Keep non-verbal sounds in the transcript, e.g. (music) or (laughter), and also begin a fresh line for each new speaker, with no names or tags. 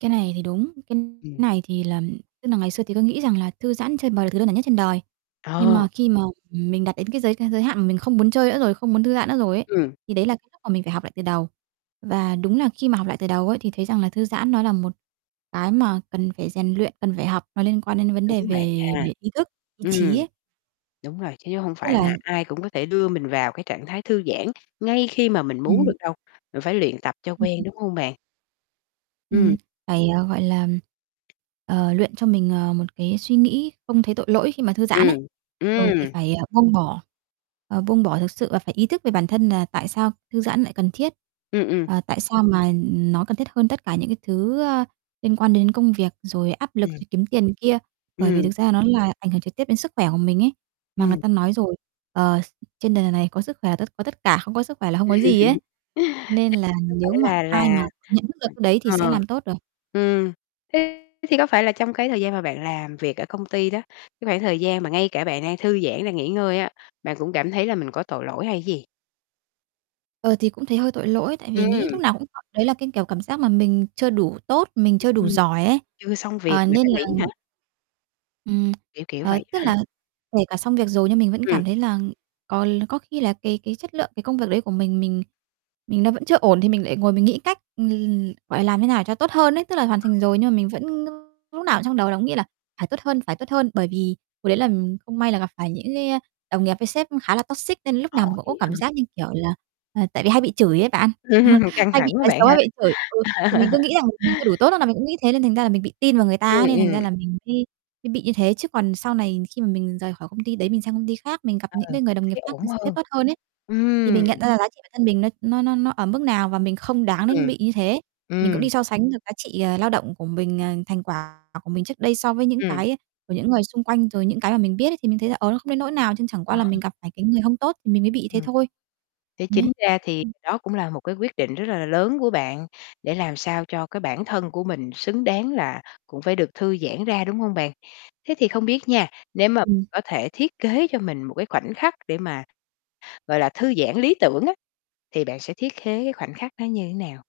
Cái này thì đúng, cái
Ừm.
này thì là tức là ngày xưa thì tôi nghĩ rằng là thư giãn, chơi bời là thứ đơn giản nhất trên đời, nhưng
Ờ.
mà khi mà mình đạt đến cái giới giới hạn mà mình không muốn chơi nữa rồi, không muốn thư giãn nữa rồi ấy,
Ừm.
thì đấy là cái lúc mà mình phải học lại từ đầu. Và đúng là khi mà học lại từ đầu ấy thì thấy rằng là thư giãn nó là một cái mà cần phải rèn luyện, cần phải học. Nó liên quan đến vấn đề
Đúng bạn
về
ha.
về ý thức, ý
Ừm.
chí ấy.
Đúng rồi, chứ (unintelligible) hông
Tức
phải
là
là ai cũng có thể đưa mình vào cái trạng thái thư giãn ngay khi mà mình muốn được
Ừm.
đâu, mình phải luyện tập cho quen,
(unintelligible)
đúng hông bạn?
Ừm,
Ừm.
phải, à, gọi là, ờ, luyện cho mình, ờ, một cái suy nghĩ không thấy tội lỗi khi mà thư giãn ấy.
Ừm,
Rồi thì
ừm.
phải, à, buông bỏ, ờ, buông bỏ thực sự và phải ý thức về bản thân là tại sao thư giãn lại cần thiết,
Ừm, ừm.
ờ, tại sao mà nó cần thiết hơn tất cả những cái thứ, ờ, liên quan đến công việc rồi áp lực
Ừm.
rồi kiếm tiền này kia, bởi vì thực
Ừm.
ra nó là ảnh hưởng trực tiếp đến sức khỏe của mình ấy. Mà người
Ừm.
ta nói rồi, ờ, s trên đời này có sức khỏe tất có tất cả, không có sức khỏe là không có gì ấy,
(laughs) (unintelligible)
nên là
Cứ phải
nếu mà
là
ai
là
mà nhận thức được cái đấy thì sẽ
ờ,
làm tốt được.
ừm, thế thì có phải là trong cái thời gian mà bạn làm việc ở công ty đó, cái khoảng thời gian mà ngay cả bạn đang thư giãn, đang nghỉ ngơi á, bạn cũng cảm thấy là mình có tội lỗi hay cái gì?
Ờ, thì cũng thấy hơi tội lỗi tại vì nghĩ
Ừm.
lúc nào cũng (unintelligible) đấy là cái, kiểu, cảm giác mà mình chưa đủ tốt, mình chưa đủ
Ừm.
giỏi ấy.
Chưa xong việc
Ờ,
mà
nên
đã
là
nghỉ hả?
Ừm,
Kiểu kiểu
ờ,
vậy
tức
á hả?
là kể cả xong việc rồi nhưng mình vẫn
Ừm.
cảm thấy là có l có khi là cái cái chất lượng cái công việc đấy của mình mình mình đang vẫn chưa ổn thì mình lại ngồi mình nghĩ cách (unintelligible) gọi làm thế nào cho tốt hơn ấy, tức là hoàn thành
Ờ.
rồi nhưng mà mình vẫn lúc nào trong đầu cũng nghĩ là "phải tốt hơn, phải tốt hơn" bởi vì hồi đấy là không may là gặp phải những cái, a, đồng nghiệp với sếp khá là toxic nên lúc
Ồ,
nào mình cũng
dữ
có
vậy
cảm
hả?
giác như kiểu là ờ, tại vì hay bị chửi á bạn, ờ,
(laughs) Căng
hay bị
thẳng quá
nói
bạn
xấu, hay
ha.
bị chửi. Ừ, thì mình cứ
(laughs)
nghĩ rằng là mình chưa đủ tốt nên là mình cũng nghĩ thế nên thành ra là mình bị tin vào người ta
Ừm,
ấy nên thành ra
ừm.
là mình mới mới bị như thế. Chứ còn sau này khi mà mình rời khỏi công ty đấy, mình sang công ty khác, mình gặp
Ừ,
những cái người đồng nghiệp
thấy
khác,
ổn
người s sếp
hơn.
tốt hơn ấy, thì
Ừm.
mình nhận ra là giá trị bản thân mình nó nó nó nó ở mức nào và mình không đáng đến
Ừm,
bị như thế. Mình cũng
ừm.
đi so sánh được giá trị, ờ, lao động của mình, ờ, thành quả của mình trước đây so với những
Ừm.
cái của những người xung quanh rồi những cái mà mình biết thì mình thấy là, ờ, nó không đến nỗi nào chên chẳng qua
Ờ.
là mình gặp phải cái người hông tốt mình mới bị như thế
Ừm.
thôi.
Thế
Nấy.
chính ra thì
Ừm.
đó cũng là một cái quyết định rất là lớn của bạn để làm sao cho cái bản thân của mình xứng đáng là cũng phải được thư giãn ra, đúng hông bạn? Thế thì không biết nha, nếu mà
Ừm.
có thể thiết kế cho mình một cái khoảnh khắc để mà, gọi là, thư giãn lý tưởng á, thì bạn sẽ thiết khế khoảnh khắc nó như thế nào?